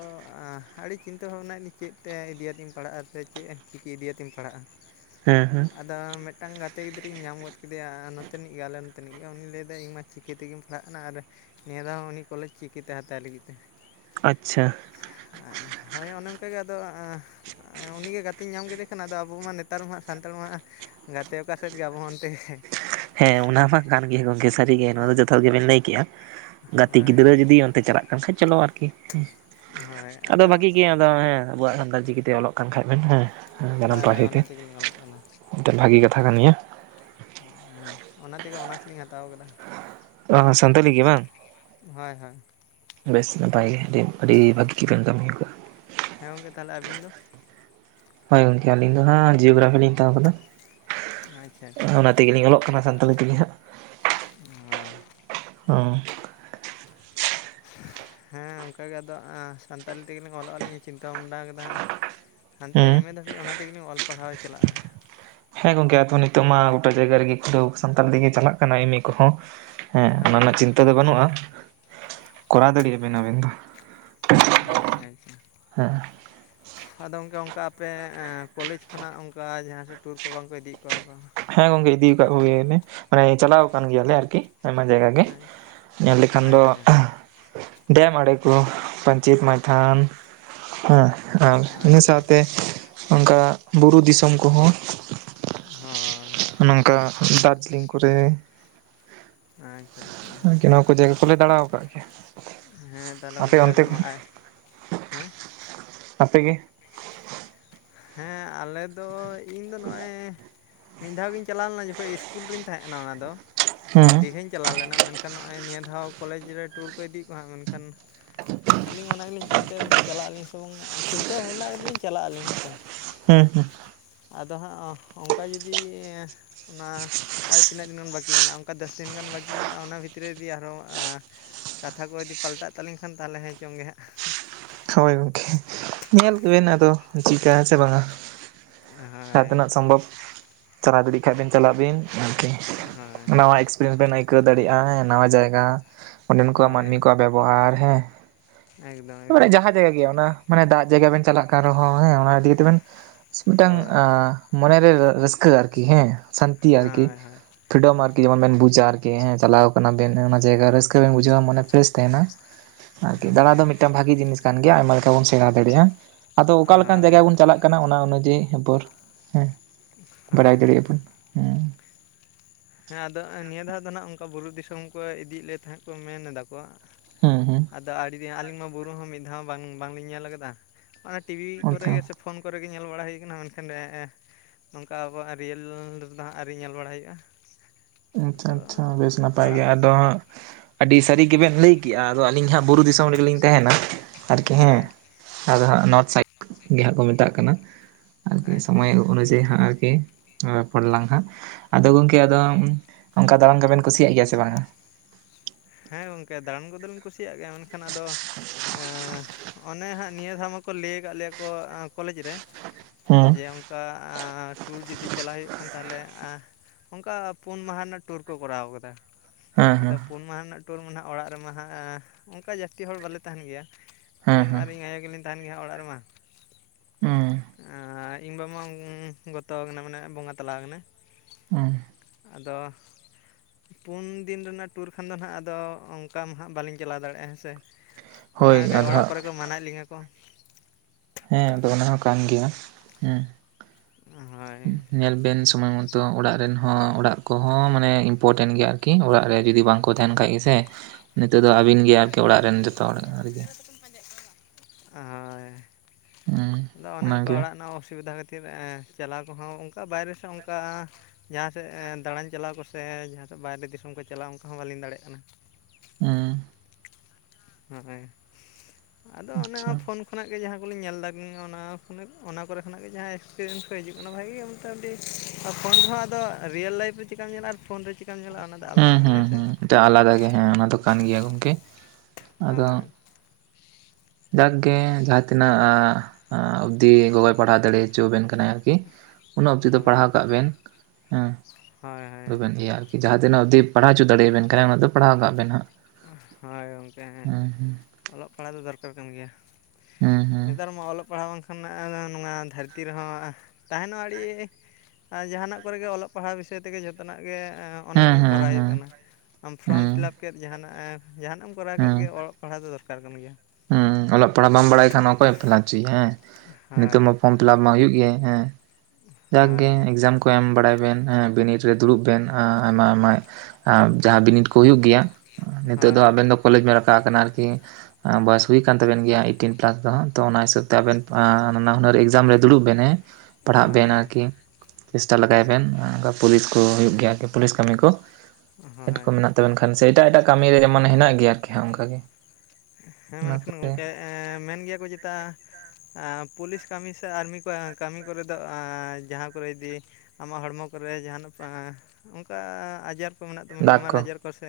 ᱟᱹᱰᱤ ᱪᱤᱱᱛᱟᱹ ᱵᱷᱟᱵᱱᱟᱭᱮᱫ ᱞᱤᱧ ᱪᱮᱫ‌ᱛᱮ ᱤᱫᱤᱭᱟᱛᱤᱧ ᱯᱟᱲᱦᱟᱜᱼᱟ ᱥᱮ ᱪᱮᱫ ᱪᱤᱠᱤ ᱤᱫᱤᱭᱟᱛᱤᱧ ᱯᱟᱲᱦᱟᱜᱼᱟ, ᱦᱮᱸ ᱦᱮᱸ᱾ ᱟᱫᱚ ᱢᱤᱫᱴᱟᱝ ᱜᱟᱛᱮ ᱜᱤᱫᱽᱨᱟᱹᱧ ᱧᱟᱢ ᱜᱚᱫ ᱠᱮᱫᱮᱭᱟ ᱱᱚᱛᱮᱱᱤᱡ ᱜᱮ ᱟᱞᱮ ᱱᱚᱛᱮᱱᱤᱡ ᱜᱮ, ᱩᱱᱤ ᱞᱟᱹᱭᱫᱟᱭ ᱤᱧ ᱢᱟ ᱪᱤᱠᱤ ᱛᱮᱜᱮᱢ ᱯᱟᱲᱦᱟᱜ ᱠᱟᱱᱟ, ᱟᱨ ᱱᱤᱭᱟᱹ ᱫᱷᱟᱣ ᱦᱚᱸ ᱩᱱᱤ ᱠᱚᱞᱮᱡᱽ ᱪᱤᱠᱤ ᱛᱮ ᱦᱟᱛᱟᱣ ᱞᱟᱹᱜᱤᱫ-ᱮ᱾ ᱟᱪᱪᱷᱟ᱾ ᱦᱳᱭ ᱚᱱᱮ ᱚᱝᱠᱟ ᱜᱮ ᱟᱫᱚ ᱩᱱᱤ ᱜᱮ ᱜᱟᱛᱮᱧ ᱧᱟᱢ ᱠᱮᱫᱮ ᱠᱷᱟᱱ ᱟᱫᱚ ᱟᱵᱚ ᱢᱟ ᱱᱮᱛᱟᱨ ᱢᱟ ᱦᱟᱸᱜ ᱥᱟᱱᱛᱟᱲ ᱢᱟ ᱦᱟᱸᱜ ᱜᱟᱛᱮ ᱚᱠᱟ ᱥᱮᱫ ᱜᱮ ᱟᱵᱚ ᱦᱚᱸ ᱚᱱᱛᱮ ᱜᱮ᱾ ᱦᱮᱸ ᱚᱱᱟ ᱢᱟ ᱠᱟᱱ ᱜᱮ ᱜᱚᱝᱠᱮ ᱥᱟᱨᱤ ᱜᱮ ᱱᱚᱣᱟ ᱫᱚ ᱡᱚᱛᱷᱟᱛ ᱜᱮᱵᱮᱱ ᱞᱟᱹᱭ ᱠᱮᱜᱼᱟ, ᱜᱟᱛᱮ ᱦᱳᱭ ᱜᱤᱫᱽᱨᱟᱹ ᱡᱩᱫᱤ ᱚᱱᱛᱮ ᱪᱟᱞᱟᱜ [inaudible] ᱠᱷᱟᱡ ᱪᱚᱞᱚ ᱟᱨᱠᱤ ᱦᱮᱸ, ᱟᱫᱚ ᱵᱷᱟᱜᱤ ᱜᱮᱭᱟ ᱟᱫᱚ ᱦᱮᱸ ᱮᱸ ᱟᱵᱚᱣᱟᱜ ᱥᱟᱱᱛᱟᱲ ᱪᱤᱠᱤ ᱛᱮ ᱚᱞᱚᱜ ᱠᱟᱱ ᱠᱷᱟᱡ ᱵᱮᱱ ᱦᱮᱸ ᱡᱟᱱᱟᱢ ᱦᱳᱭ ᱦᱳᱭ ᱯᱟᱨᱥᱤ ᱛᱮ᱾ ᱚᱱᱟ ᱛᱮᱜᱮᱞᱤᱧ ᱚᱞᱚᱜ ᱠᱟᱱᱟ ᱢᱤᱫᱴᱟᱹᱝ ᱵᱷᱟᱜᱤ ᱠᱟᱛᱷᱟ ᱠᱟᱱ ᱜᱮᱭᱟ᱾ ᱦᱮᱸ ᱚᱱᱟ ᱛᱮᱜᱮ ᱚᱱᱟᱨᱥ ᱞᱤᱧ ᱦᱟᱛᱟᱣ ᱟᱠᱟᱫᱟ᱾ ᱚᱦᱚ ᱥᱟᱱᱛᱟᱞᱤ ᱜᱮ ᱵᱟᱝ? ᱦᱳᱭ ᱦᱳᱭ ᱵᱮᱥ ᱱᱟᱯᱟᱭ ᱜᱮ ᱟᱹᱰᱤ ᱟᱹᱰᱤ ᱵᱷᱟᱹᱜᱤ ᱜᱮᱵᱮᱱ ᱠᱟᱹᱢᱤ ᱠᱟᱜᱼᱟ᱾ ᱦᱮᱸ ᱜᱚᱝᱠᱮ ᱛᱟᱦᱚᱞᱮ ᱟᱵᱤᱱ ᱫᱚ? ᱦᱚᱭ ᱜᱚᱝᱠᱮ ᱟᱹᱞᱤᱧ ᱫᱚ ᱦᱟᱸᱜ ᱡᱤᱭᱳᱜᱨᱟᱯᱷᱤ ᱞᱤᱧ ᱦᱟᱛᱟᱣ ᱠᱟᱫᱟ᱾ ᱟᱪᱪᱷᱟ ᱟᱪᱪᱷᱟ᱾ ᱛᱮᱜᱮᱞᱮᱧ ᱚᱞᱚᱜ ᱠᱟᱱᱟ ᱥᱟᱱᱛᱟᱞᱤ ᱛᱮᱜᱮ ᱦᱟᱸᱜ᱾ ᱚᱸᱻ᱾ ᱦᱚᱸ᱾ ᱦᱮᱸ ᱚᱝᱠᱟ ᱜᱮ ᱟᱫᱚ ᱥᱟᱱᱛᱟᱞᱤ ᱛᱮᱜᱮ ᱞᱤᱧ ᱚᱞᱚᱜ ᱟᱹᱞᱤᱧ ᱪᱤᱱᱛᱟᱹ ᱵᱷᱟᱰᱱᱟ ᱠᱟᱫᱟ ᱦᱟᱸᱜ᱾ ᱦᱟᱱᱛᱮ ᱦᱩᱸ ᱮᱢ. ᱮ. ᱫᱷᱟᱵᱤᱡ ᱚᱱᱟ ᱛᱮᱜᱮᱞᱤᱧ ᱚᱞ ᱯᱟᱲᱦᱟᱣ ᱪᱟᱞᱟᱜᱼᱟ᱾ ᱦᱮᱸ ᱜᱚᱢᱠᱮ ᱟᱫᱚ ᱱᱤᱛᱚᱜ ᱢᱟ ᱜᱚᱴᱟ ᱡᱟᱭᱜᱟ ᱨᱮᱜᱮ ᱠᱷᱩᱨᱟᱹᱣ ᱥᱟᱱᱛᱟᱲ ᱛᱮᱜᱮ ᱪᱟᱞᱟᱜ ᱠᱟᱱᱟ ᱮᱢ ᱢᱤ ᱠᱚᱦᱚᱸ᱾ ᱦᱮᱸ ᱚᱱᱟ ᱦᱳᱭ ᱨᱮᱱᱟᱜ ᱪᱤᱱᱛᱟᱹ ᱫᱚ ᱵᱟᱹᱱᱩᱜᱼᱟ ᱠᱚᱨᱟᱣ ᱫᱟᱲᱮᱭᱟᱜ ᱵᱮᱤᱱ ᱟᱵᱤᱱ ᱫᱚ᱾ ᱟᱪᱪᱷᱟ ᱟᱪᱪᱷᱟ᱾ ᱦᱮᱸ ᱟᱫᱚ ᱜᱚᱢᱠᱮ ᱚᱱᱠᱟ ᱟᱯᱮ ᱠᱚᱞᱮᱡᱽ ᱠᱷᱚᱱᱟᱜ ᱚᱝᱠᱟ ᱡᱟᱦᱟᱸ ᱥᱮᱫ ᱴᱩᱨ ᱠᱚ ᱵᱟᱝᱠᱚ ᱤᱫᱤᱭᱮᱫ ᱠᱚᱣᱟ ᱠᱚ? ᱦᱮᱸ ᱜᱚᱝᱠᱮ ᱤᱫᱤᱠᱟᱫ ᱠᱚᱜᱮᱭᱟᱞᱮ ᱢᱟᱱᱮ ᱪᱟᱞᱟᱣ ᱟᱠᱟᱱ ᱜᱮᱭᱟᱞᱮ ᱟᱨᱠᱤ᱾ ᱟᱭᱢᱟ ᱡᱟᱭᱜᱟ ᱜᱮ, ᱟᱪᱪᱷᱟ ᱧᱮᱞ ᱞᱮᱠᱷᱟᱱ ᱫᱚ ᱟᱪᱪᱷᱟ ᱰᱮᱢ ᱟᱲᱮ ᱠᱚ ᱯᱟᱧᱪᱮᱛ, ᱢᱟᱭᱫᱷᱟᱱ ᱦᱮᱸ, ᱟᱨ ᱤᱱᱟᱹ ᱥᱟᱶᱛᱮ ᱚᱱᱠᱟ ᱵᱩᱨᱩ ᱫᱤᱥᱚᱢ ᱠᱚᱦᱚᱸ ᱦᱚᱸ᱾ ᱠᱟ ᱫᱟᱨᱡᱤᱞᱤᱝ ᱠᱚᱨᱮ ᱟᱪᱪᱷᱟ ᱟᱪᱪᱷᱟ᱾ ᱟᱨᱠᱤ ᱱᱚᱣᱟ ᱡᱟᱭᱜᱟ ᱠᱚᱞᱮ ᱫᱟᱬᱟᱣ ᱠᱟᱜ ᱜᱮᱭᱟ ᱾ ᱦᱮᱸ ᱛᱟᱦᱚᱞᱮ ᱜᱚᱢᱠᱮ ᱟᱹᱵᱤᱱ ᱢᱟ ᱟᱭ ᱦᱮᱸ? ᱟᱯᱮ ᱜᱮ? ᱦᱮᱸ ᱟᱞᱮ ᱫᱚ ᱤᱧᱫᱚ ᱱᱚᱜᱼᱚᱭ ᱢᱤᱫ ᱫᱷᱟᱣ ᱜᱤᱧ ᱪᱟᱞᱟᱣ ᱞᱮᱱᱟ ᱡᱚᱠᱷᱚᱱ ᱤᱥᱠᱩᱞ ᱨᱤᱧ ᱛᱟᱦᱮᱸᱜ ᱠᱟᱱᱟ ᱚᱱᱟ ᱫᱚ ᱦᱮᱸ ᱫᱤᱜᱷᱟᱧ ᱪᱟᱞᱟᱣ ᱞᱮᱱᱟ ᱾ ᱢᱮᱱᱠᱷᱟᱱ ᱱᱚᱜᱼᱚᱭ ᱱᱤᱭᱟᱹ ᱫᱷᱟᱣ ᱠᱚᱞᱮᱡᱽ ᱨᱮ ᱴᱩᱨ ᱠᱚ ᱤᱫᱤᱭᱮᱫ ᱠᱚᱣᱟ ᱾ ᱢᱮᱱᱠᱷᱟᱱ ᱟᱹᱞᱤᱧ ᱚᱱᱟ ᱜᱮᱞᱤᱧ ᱪᱤᱱᱛᱟᱹᱭᱮᱫᱟ ᱦᱟᱸᱜ ᱪᱟᱞᱟᱜ ᱟᱹᱞᱤᱧ ᱥᱮ ᱵᱟᱝ ᱪᱤᱱᱛᱟᱹ ᱵᱷᱟᱵᱱᱟ ᱠᱟᱫᱟᱞᱤᱧ ᱪᱟᱞᱟᱜ ᱟᱹᱞᱤᱧ ᱦᱮᱸᱥᱮ ᱾ ᱦᱩᱸ ᱦᱩᱸ᱾ ᱟᱫᱚ ᱦᱟᱸᱜ ᱚᱝᱠᱟ ᱡᱩᱫᱤ ᱚᱱᱟ ᱟᱨ ᱛᱤᱱᱟᱹᱜ ᱫᱤᱱ ᱜᱟᱱ ᱵᱟᱹᱠᱤ ᱢᱮᱱᱟᱜᱼᱟ ᱚᱱᱠᱟ ᱫᱚᱥ ᱫᱤᱱ ᱜᱟᱱ ᱵᱟᱹᱠᱤ ᱢᱮᱱᱟᱜᱼᱟ ᱾ ᱚᱱᱟ ᱵᱷᱤᱛᱨᱤ ᱨᱮᱜᱤ ᱟᱨᱦᱚᱸ ᱟ ᱠᱟᱛᱷᱟ ᱠᱚ ᱡᱩᱫᱤ ᱯᱟᱞᱴᱟᱜ ᱛᱟᱹᱞᱤᱧ ᱠᱷᱟᱱ ᱛᱟᱦᱚᱞᱮ ᱦᱮᱸ ᱪᱚᱝ ᱜᱮ ᱦᱟᱸᱜ ᱾ ᱦᱳᱭ ᱜᱚᱝᱠᱮ ᱾ ᱧᱮᱞ ᱠᱚᱵᱮᱱ ᱟᱫᱚ ᱪᱤᱠᱠᱟ ᱦᱮᱸᱥᱮ ᱵᱟᱝᱼᱟ ᱦᱟᱸᱜ ᱡᱟᱦᱟᱸ ᱦᱳᱭ ᱛᱤᱱᱟᱹᱜ ᱥᱚᱢᱵᱷᱚᱵ ᱾ ᱪᱟᱞᱟᱣ ᱜᱤᱰᱤᱜ ᱠᱷᱟᱡ ᱵᱤᱱ ᱪᱟᱞᱟᱜ ᱵᱤᱱ ᱦᱳᱭ ᱾ ᱱᱟᱣᱟ ᱮᱠᱥᱯᱤᱨᱤᱭᱮᱱᱥ ᱵᱮᱱ ᱟᱹᱭ ᱠᱟᱹᱣ ᱫᱟᱲᱮᱭᱟᱜᱼᱟ ᱦᱮᱸ ᱱᱟᱣᱟ ᱡᱟᱭᱜᱟ ᱚᱸᱰᱮᱱ ᱠᱚᱣᱟᱜ ᱦᱳᱭ ᱢᱟᱹᱱᱢᱤ ᱠᱚᱣᱟᱜ ᱵᱮᱵᱚᱦᱟᱨ ᱦᱮᱸ ᱾ ᱮᱠᱫᱚᱢ ᱮᱵᱟᱨᱮ ᱮᱠᱫᱚᱢ ᱡᱟᱦᱟᱸ ᱡᱟᱭᱜᱟ ᱜᱮ ᱚᱱᱟ ᱢᱟᱱᱮ ᱫᱟᱜ ᱡᱟᱭᱜᱟ ᱵᱮᱱ ᱪᱟᱞᱟᱜ ᱠᱟᱱ ᱨᱮᱦᱚᱸ ᱦᱮᱸ ᱚᱱᱟ ᱤᱫᱤᱭᱤ ᱛᱮᱵᱮᱱ ᱢᱤᱫᱴᱟᱝ ᱦᱳᱭ ᱢᱚᱱᱮᱨᱮ ᱨᱟᱹᱥ ᱠᱟᱹ ᱟᱨᱠᱤ ᱦᱮᱸ ᱥᱟᱹᱱᱛᱤ ᱟᱨᱠᱤ, ᱦᱳᱭ ᱦᱳᱭ ᱯᱷᱨᱤᱰᱚᱢ ᱟᱨᱠᱤ ᱡᱮᱢᱚᱱ ᱵᱮᱱ ᱵᱩᱡᱟ ᱟᱨᱠᱤ ᱦᱮᱸ ᱪᱟᱞᱟᱣ ᱠᱟᱱᱟ ᱵᱮᱱ ᱚᱱᱟ ᱡᱟᱭᱜᱟ ᱨᱟᱹᱥᱠᱟᱹ ᱵᱮᱱ ᱵᱩᱡᱷᱟᱹᱣᱟ ᱢᱚᱱᱮ ᱯᱷᱨᱮᱥ ᱛᱟᱦᱮᱸᱱᱟ ᱾ [inaudible] ᱟᱨᱠᱤ ᱫᱟᱬᱟ ᱫᱚ ᱢᱤᱫᱴᱟᱝ ᱵᱷᱟᱜᱤ ᱡᱤᱱᱤᱥ ᱠᱟᱱ ᱜᱮᱭᱟ, ᱟᱭᱢᱟ ᱞᱮᱠᱟ ᱵᱚᱱ ᱥᱮᱬᱟ ᱫᱟᱲᱮᱭᱟᱜᱼᱟ ᱾ ᱟᱫᱚ ᱚᱠᱟ ᱞᱮᱠᱟᱱ ᱦᱳᱭ ᱡᱟᱭᱜᱟ ᱵᱚᱱ ᱪᱟᱞᱟᱜ ᱠᱟᱱᱟ ᱚᱱᱟ ᱚᱱᱩᱡᱟᱭᱤ ᱮᱯᱚᱨ ᱦᱮᱸ ᱵᱟᱰᱟᱭ ᱦᱳᱭ ᱫᱟᱲᱮᱭᱟᱜᱼᱟ ᱵᱚᱱ ᱦᱩᱸ᱾ ᱦᱮᱸ ᱟᱫᱚ ᱱᱤᱭᱟᱹ ᱫᱷᱟᱣ ᱫᱚ ᱱᱟᱦᱟᱸᱜ ᱚᱱᱠᱟ ᱵᱩᱨᱩ ᱫᱤᱥᱚᱢ ᱠᱚ ᱤᱫᱤᱭᱮᱫ ᱞᱮ ᱛᱟᱦᱮᱸᱫ ᱠᱚ ᱢᱮᱱ ᱮᱫᱟ ᱠᱚ, ᱦᱮᱸ ᱦᱮᱸ ᱟᱫᱚ ᱟᱹᱰᱤ ᱫᱤᱱ ᱾ ᱟᱹᱞᱤᱧ ᱢᱟ ᱵᱩᱨᱩ ᱦᱚᱸ ᱢᱤᱫ ᱫᱷᱟᱣ ᱵᱟᱝ ᱵᱟᱝᱞᱤᱧ ᱧᱮᱞ ᱠᱟᱫᱟ ᱾ ᱚᱱᱟ ᱴᱤᱵᱷᱤ ᱠᱚᱨᱮ ᱜᱮ ᱟᱪᱪᱷᱟ ᱥᱮ ᱯᱷᱳᱱ ᱠᱚᱨᱮᱜ ᱜᱮ ᱧᱮᱞ ᱵᱟᱲᱟ ᱦᱩᱭ ᱠᱟᱱᱟ ᱾ ᱢᱮᱱᱠᱷᱟᱱ ᱮᱹ ᱱᱚᱝᱠᱟ ᱟᱵᱚᱣᱟᱜ ᱨᱤᱭᱮᱞ ᱨᱮᱫᱚ ᱦᱟᱸᱜ ᱟᱹᱣᱨᱤ ᱧᱮᱞ ᱵᱟᱲᱟ ᱦᱳᱭᱳᱜᱼᱟ ᱾ ᱟᱪᱪᱷᱟ ᱟᱪᱪᱷᱟ ᱵᱮᱥ ᱱᱟᱯᱟᱭ ᱚᱲᱟᱜ ᱜᱮᱭᱟ ᱟᱫᱚ ᱦᱟᱸᱜ ᱟᱹᱰᱤ ᱥᱟᱹᱨᱤ ᱜᱮᱵᱮᱱ ᱞᱟᱹᱭ ᱠᱮᱜᱼᱟ ᱾ ᱟᱫᱚ ᱟᱹᱞᱤᱧ ᱦᱟᱸᱜ ᱵᱩᱨᱩ ᱫᱤᱥᱚᱢ ᱨᱮᱜᱮᱞᱤᱧ ᱛᱟᱦᱮᱸᱱᱟ ᱟᱨᱠᱤ ᱦᱮᱸ, ᱦᱳᱭ ᱟᱫᱚ ᱦᱟᱸᱜ ᱱᱚᱨᱛᱷ ᱥᱟᱭᱤᱰ ᱜᱮ ᱦᱟᱸᱜ ᱠᱚ ᱢᱮᱛᱟᱜ ᱠᱟᱱᱟ ᱾ ᱟᱨᱠᱤ ᱟᱪᱪᱷᱟ ᱥᱚᱢᱚᱭ ᱚᱱᱩᱡᱟᱭᱤ ᱦᱟᱸᱜ ᱟᱨᱠᱤ ᱨᱚᱯᱚᱲᱟᱞᱟᱝ ᱦᱟᱸᱜ ᱾ ᱟᱫᱚ ᱜᱚᱢᱠᱮ ᱟᱫᱚ ᱚᱝᱠᱟ ᱫᱟᱬᱟᱱ ᱠᱚᱵᱮᱱ ᱠᱩᱥᱤᱭᱟᱜ ᱜᱮᱭᱟ ᱥᱮ ᱵᱟᱝᱼᱟ? ᱦᱮᱸ ᱜᱚᱝᱠᱮ ᱫᱟᱬᱟᱱ ᱠᱚᱫᱚᱞᱤᱧ ᱠᱩᱥᱤᱭᱟᱜ ᱜᱮᱭᱟ ᱾ ᱢᱮᱱᱠᱷᱟᱱ ᱟᱫᱚ ᱮᱸᱻ ᱚᱱᱮ ᱦᱟᱸᱜ ᱱᱤᱭᱟᱹ ᱫᱷᱟᱣ ᱢᱟᱠᱚ ᱞᱟᱹᱭ ᱠᱟᱜ ᱞᱮᱭᱟ ᱠᱚ ᱠᱚᱞᱮᱡᱽ ᱨᱮ ᱦᱮᱸ ᱡᱮ ᱚᱝᱠᱟ ᱴᱩᱨ ᱡᱩᱫᱤ ᱪᱟᱞᱟᱜ ᱦᱩᱭᱩᱜ ᱠᱷᱟᱱ ᱛᱟᱦᱚᱞᱮ ᱮ ᱚᱱᱠᱟ ᱯᱩᱱ ᱢᱟᱦᱟ ᱨᱮᱱᱟᱜ ᱴᱩᱨ ᱠᱚ ᱠᱚᱨᱟᱣ ᱟᱠᱟᱫᱟ ᱾ ᱦᱮᱸ ᱟᱫᱚ ᱦᱮᱸ ᱯᱩᱱ ᱢᱟᱦᱟ ᱨᱮᱱᱟᱜ ᱴᱩᱨ ᱢᱟ ᱦᱟᱸᱜ ᱚᱲᱟᱜ ᱨᱮᱢᱟ ᱦᱟᱸᱜ ᱚᱱᱠᱟ ᱡᱟᱹᱥᱛᱤ ᱦᱚᱲ ᱵᱟᱞᱮ ᱛᱟᱦᱮᱱ ᱜᱮᱭᱟ ᱾ ᱦᱮᱸ ᱤᱧ ᱦᱮᱸ ᱟᱨ ᱤᱧ ᱟᱭᱳ ᱜᱮᱞᱤᱧ ᱛᱟᱦᱮᱱ ᱜᱮᱭᱟ ᱦᱟᱸᱜ ᱚᱲᱟᱜ ᱨᱮᱢᱟ ᱾ ᱦᱮᱸ ᱟᱸᱻ ᱤᱧ ᱵᱟ ᱢᱟ ᱜᱚᱛᱚ ᱠᱟᱱᱟ ᱢᱟᱱᱮ ᱵᱚᱸᱜᱟ ᱛᱟᱞᱟ ᱠᱟᱱᱟᱭ ᱾ ᱦᱩᱸ ᱟᱫᱚᱻ ᱯᱩᱱ ᱫᱤᱱ ᱨᱮᱱᱟᱜ ᱴᱩᱨ ᱠᱷᱟᱱ ᱫᱚ ᱱᱟᱦᱟᱜ ᱟᱫᱚ ᱚᱱᱠᱟ ᱢᱟ ᱦᱟᱸᱜ ᱵᱟᱹᱞᱤᱧ ᱪᱟᱞᱟᱣ ᱫᱟᱲᱮᱭᱟᱜᱼᱟ ᱦᱮᱸ ᱥᱮ ᱾ ᱚᱱᱟ ᱦᱳᱭ ᱜᱮ ᱟᱫᱚ ᱚᱲᱟᱜ ᱦᱟᱸᱜ ᱠᱚᱨᱮ ᱠᱚ ᱢᱟᱱᱟᱭᱮᱫ ᱞᱤᱧᱟᱹ ᱠᱚ ᱾ ᱦᱮᱸ ᱟᱫᱚ ᱚᱱᱟ ᱦᱚᱸ ᱠᱟᱱ ᱜᱮᱭᱟ ᱦᱳᱭ ᱾ ᱧᱮᱞ ᱵᱮᱱ ᱥᱚᱢᱚᱭ ᱛᱚ ᱚᱲᱟᱜ ᱨᱮᱱ ᱦᱚᱸ ᱚᱲᱟᱜ ᱠᱚᱦᱚᱸ ᱢᱟᱱᱮ ᱤᱢᱯᱴᱮᱱ ᱜᱮᱭᱟ ᱟᱨᱠᱤ ᱾ ᱚᱲᱟᱜ ᱨᱮ ᱡᱩᱫᱤ ᱵᱟᱝᱠᱚ ᱛᱟᱦᱮᱱ ᱠᱷᱟᱡ ᱜᱮ ᱥᱮ ᱱᱤᱛᱚᱜ ᱫᱚ ᱟᱹᱵᱤᱱ ᱜᱮ ᱱᱚᱛᱮᱨᱮᱢ ᱦᱚᱲ ᱪᱤᱠᱟᱹᱭᱮᱜᱼᱟ? ᱧᱟᱛᱟᱧ ᱟᱨᱠᱤ ᱮᱨᱟ ᱛᱟᱠᱚᱢ ᱯᱟᱸᱡᱟᱭᱮᱫ ᱠᱚᱣᱟ ᱵᱟᱝ? ᱦᱳᱭ ᱦᱩᱸ ᱾ ᱟᱫᱚ ᱚᱱᱮ ᱚᱱᱠᱟ ᱚᱱᱟᱜᱮ ᱚᱲᱟᱜ ᱨᱮᱱᱟᱜ ᱚᱥᱤᱵᱤᱫᱷᱟ ᱛᱤᱨ ᱪᱟᱞᱟᱣ ᱠᱚᱦᱚᱸ ᱚᱱᱠᱟ ᱵᱟᱭᱨᱮ ᱥᱮᱜ ᱚᱱᱠᱟ ᱡᱟᱦᱟᱸ ᱥᱮᱫ ᱫᱟᱬᱟᱱ ᱪᱟᱞᱟᱣ ᱠᱚᱥᱮ ᱡᱟᱦᱟᱸ ᱥᱮᱫ ᱵᱟᱭᱨᱮ ᱫᱤᱥᱚᱢ ᱠᱚ ᱪᱟᱞᱟᱣ ᱚᱱᱠᱟ ᱦᱚᱸ ᱵᱟᱹᱞᱤᱧ ᱫᱟᱲᱭᱟᱜ ᱠᱟᱱᱟ ᱾ ᱦᱩᱸ ᱦᱚᱭ ᱟᱫᱚ ᱚᱱᱮ ᱟᱪᱪᱷᱟ ᱦᱚᱸ ᱯᱷᱚᱱ ᱠᱷᱚᱱᱟᱜ ᱜᱮ ᱡᱟᱦᱟᱸ ᱠᱚᱞᱤᱧ ᱧᱮᱞ ᱮᱫᱟ ᱚᱱᱟᱱᱟᱜ ᱚᱱᱟ ᱠᱚᱨᱮ ᱠᱷᱚᱱᱟᱜ ᱜᱮ ᱡᱟᱦᱟᱸ ᱮᱠᱥᱯᱤᱨᱤᱭᱮᱱᱥ ᱦᱚᱸ ᱦᱤᱡᱩᱜ ᱠᱟᱱᱟ ᱵᱷᱟᱜᱮ ᱯᱷᱚᱱ ᱦᱚᱸ ᱟᱫᱚ ᱨᱤᱭᱮᱞ ᱞᱟᱭᱤᱯᱷ ᱨᱮ ᱪᱮᱠᱟᱢ ᱧᱮᱚᱜ ᱟᱨ ᱯᱷᱚᱱ ᱨᱮ ᱪᱠᱟ ᱪᱤᱠᱟᱢ ᱧᱮᱞᱟᱼᱟ ᱚᱱᱟ ᱫᱚ ᱦᱩᱸ ᱟᱞᱟᱫᱟ ᱠᱟᱱᱟ ᱦᱩᱸ ᱦᱮᱸ ᱥᱮ ᱦᱩᱸ ᱮᱴᱟᱜ ᱟᱞᱟᱫᱟ ᱜᱮ ᱦᱮᱸ ᱚᱱᱟ ᱫᱚ [unintelligible] ᱟᱫᱚ ᱦᱳᱭ ᱡᱟᱠ ᱜᱮ ᱡᱟᱦᱟᱸ ᱛᱤᱱᱟᱹᱜ ᱚᱵᱫᱤ ᱜᱚᱜᱚᱭ ᱯᱟᱲᱦᱟᱣ ᱫᱟᱲᱮ ᱦᱚᱪᱚ ᱵᱮᱱ ᱠᱟᱱᱟᱭ ᱟᱨᱠᱤ ᱩᱱᱟᱹᱜ ᱚᱵᱽᱫᱤ ᱫᱚ ᱦᱳᱭ ᱯᱟᱲᱦᱟᱣ ᱠᱟᱜ ᱵᱮᱱ ᱦᱮᱸ ᱦᱳᱭ ᱦᱳᱭ ᱟᱵᱮᱱ ᱤᱭᱟᱹ ᱟᱨᱠᱤ ᱡᱟᱦᱟᱸ ᱛᱤᱱᱟᱹᱜ ᱚᱵᱽᱫᱤ ᱯᱟᱲᱦᱟᱣ ᱦᱚᱪᱚ ᱫᱟᱲᱮᱭᱟ ᱵᱮᱱ ᱠᱟᱱᱟᱭ ᱚᱱᱟ ᱫᱚ ᱯᱟᱲᱦᱟᱣ ᱠᱟᱜ ᱵᱮᱱ ᱦᱟᱸᱜ ᱦᱚᱭ ᱜᱚᱝᱠᱮ ᱦᱮᱸ ᱦᱩᱸ ᱚᱞᱚᱜ ᱯᱟᱲᱦᱟᱜ ᱫᱚ ᱫᱚᱨᱠᱟᱨ ᱠᱟᱱ ᱜᱮᱭᱟ ᱦᱩᱸ ᱦᱩᱸ ᱱᱮᱛᱟᱨ ᱢᱟ ᱚᱞᱚᱜ ᱯᱟᱲᱦᱟᱣ ᱵᱟᱝᱠᱷᱟᱱ ᱠᱷᱟᱱ ᱱᱚᱣᱟ ᱫᱷᱟᱹᱨᱛᱤ ᱨᱮᱦᱚᱸ ᱛᱟᱦᱮᱱᱚᱜ ᱟᱹᱰᱤ ᱟᱨ ᱡᱟᱦᱟᱱᱟᱜ ᱠᱚᱨᱮᱜ ᱜᱮ ᱚᱞᱚᱜ ᱯᱟᱲᱦᱟᱣ ᱵᱤᱥᱚᱭ ᱛᱮᱜᱮ ᱡᱚᱛᱚᱱᱟᱜ ᱜᱮ ᱚᱱᱟ ᱦᱩᱸ ᱠᱚᱜᱮ ᱦᱩᱸ ᱦᱩᱸ ᱠᱚᱨᱟᱣ ᱦᱩᱭᱩᱜ ᱠᱟᱱᱟ ᱟᱢ ᱯᱷᱨᱚᱢ ᱦᱩᱸ ᱯᱷᱤᱞᱟᱯ ᱠᱮᱫ ᱡᱟᱦᱟᱱᱟᱜ ᱡᱟᱦᱟᱱᱟᱜ ᱮᱢ ᱠᱚᱨᱟᱣ ᱠᱮᱫ ᱜᱮ ᱚᱞ ᱯᱟᱲᱦᱟᱜ ᱫᱚ ᱫᱚᱨᱠᱟᱨ ᱠᱟᱱ ᱜᱮᱭᱟ ᱦᱮᱸ ᱚᱞᱚᱜ ᱯᱟᱲᱦᱟᱜ ᱵᱟᱢ ᱵᱟᱲᱟᱭ ᱠᱷᱟᱱ ᱚᱠᱚᱭᱮ ᱯᱷᱮᱞᱟᱪᱚᱭ ᱦᱮᱸ ᱱᱤᱛᱚᱜ ᱦᱳᱭ ᱢᱟ ᱯᱷᱚᱨᱚᱢ ᱯᱷᱤᱞᱟᱯ ᱢᱟ ᱦᱩᱭᱩᱜ ᱜᱮᱭ ᱦᱮᱸ ᱡᱟᱜᱠ ᱜᱮ ᱦᱳᱭ ᱮᱜᱡᱟᱢ ᱠᱚ ᱠᱚ ᱮᱢ ᱵᱟᱲᱟᱭ ᱵᱮᱱ ᱵᱤᱱᱤᱰ ᱨᱮ ᱫᱩᱲᱩᱵ ᱵᱮᱱ ᱟᱭᱢᱟ-ᱟᱭᱢᱟ ᱡᱟᱦᱟᱸ ᱵᱤᱱᱤᱰ ᱠᱚ ᱦᱩᱭᱩᱜ ᱜᱮᱭᱟ ᱱᱤᱛᱚᱜ ᱫᱚ ᱦᱳᱭ ᱟᱵᱮᱱ ᱫᱚ ᱠᱚᱞᱮᱡᱽ ᱵᱮᱱ ᱨᱟᱠᱟᱵ ᱟᱠᱟᱱᱟ ᱟᱨᱠᱤ ᱵᱚᱭᱮᱥ ᱦᱩᱭ ᱠᱟᱱᱟᱱ ᱛᱟᱵᱮᱱ ᱜᱮᱭᱟ ᱮᱭᱴᱤᱱ ᱯᱞᱟᱥ ᱨᱮᱦᱚᱸ ᱛᱚ ᱚᱱᱟ ᱦᱤᱥᱟᱹᱵ ᱛᱮ ᱟᱵᱮᱱ ᱱᱟᱱᱟᱩᱹᱨ ᱮᱜᱡᱟᱢ ᱨᱮ ᱫᱩᱲᱩᱵ ᱵᱮᱱ ᱦᱮᱸ ᱯᱟᱲᱦᱟᱜ ᱵᱮᱱ ᱦᱳᱭ ᱟᱨᱠᱤ ᱪᱮᱥᱴᱟ ᱞᱮᱟᱜᱟᱭ ᱵᱮᱱ ᱚᱱᱠᱟ ᱯᱩᱞᱤᱥ ᱠᱚ ᱦᱩᱭᱩᱜ ᱜᱮᱭᱟ ᱟᱨᱠᱤ ᱯᱩᱞᱤᱥ ᱠᱟᱹᱢᱤ ᱠᱚ ᱦᱰ ᱠᱚ ᱦᱳᱭ ᱢᱮᱱᱟᱜ ᱛᱟᱵᱮᱱ ᱠᱷᱟᱱ ᱥᱮ ᱮᱴᱟᱜ ᱮᱴᱟᱜ ᱠᱟᱹᱢᱤ ᱨᱮ ᱡᱮᱢᱚᱱ ᱦᱮᱱᱟᱜ ᱜᱮᱭᱟ ᱟᱨᱠᱤ ᱦᱟᱜ ᱚᱱᱠᱟᱜᱮ ᱦᱮᱸ ᱚᱱᱟ ᱢᱮᱱᱠᱷᱟᱱ ᱠᱚᱨᱮ ᱜᱚᱢᱠᱮ ᱢᱮᱱ ᱜᱮᱭᱟ ᱠᱚ ᱪᱮᱛᱟ ᱯᱩᱞᱤᱥ ᱠᱟᱹᱢᱤ ᱥᱮ ᱟᱨᱢᱤ ᱠᱟᱹᱢᱤ ᱠᱚᱨᱮ ᱫᱚ ᱡᱟᱦᱟᱸᱻ ᱠᱚᱨᱮ ᱡᱩᱫᱤ ᱟᱢᱟᱜ ᱦᱚᱲᱢᱚ ᱠᱚᱨᱮ ᱡᱟᱦᱟᱱᱟᱜ ᱚᱱᱠᱟ ᱟᱡᱟᱨ ᱢᱮᱱᱟᱜ ᱛᱟᱢᱟ ᱵᱤᱢᱟᱨ ᱟᱡᱟᱨ ᱠᱚ ᱥᱮ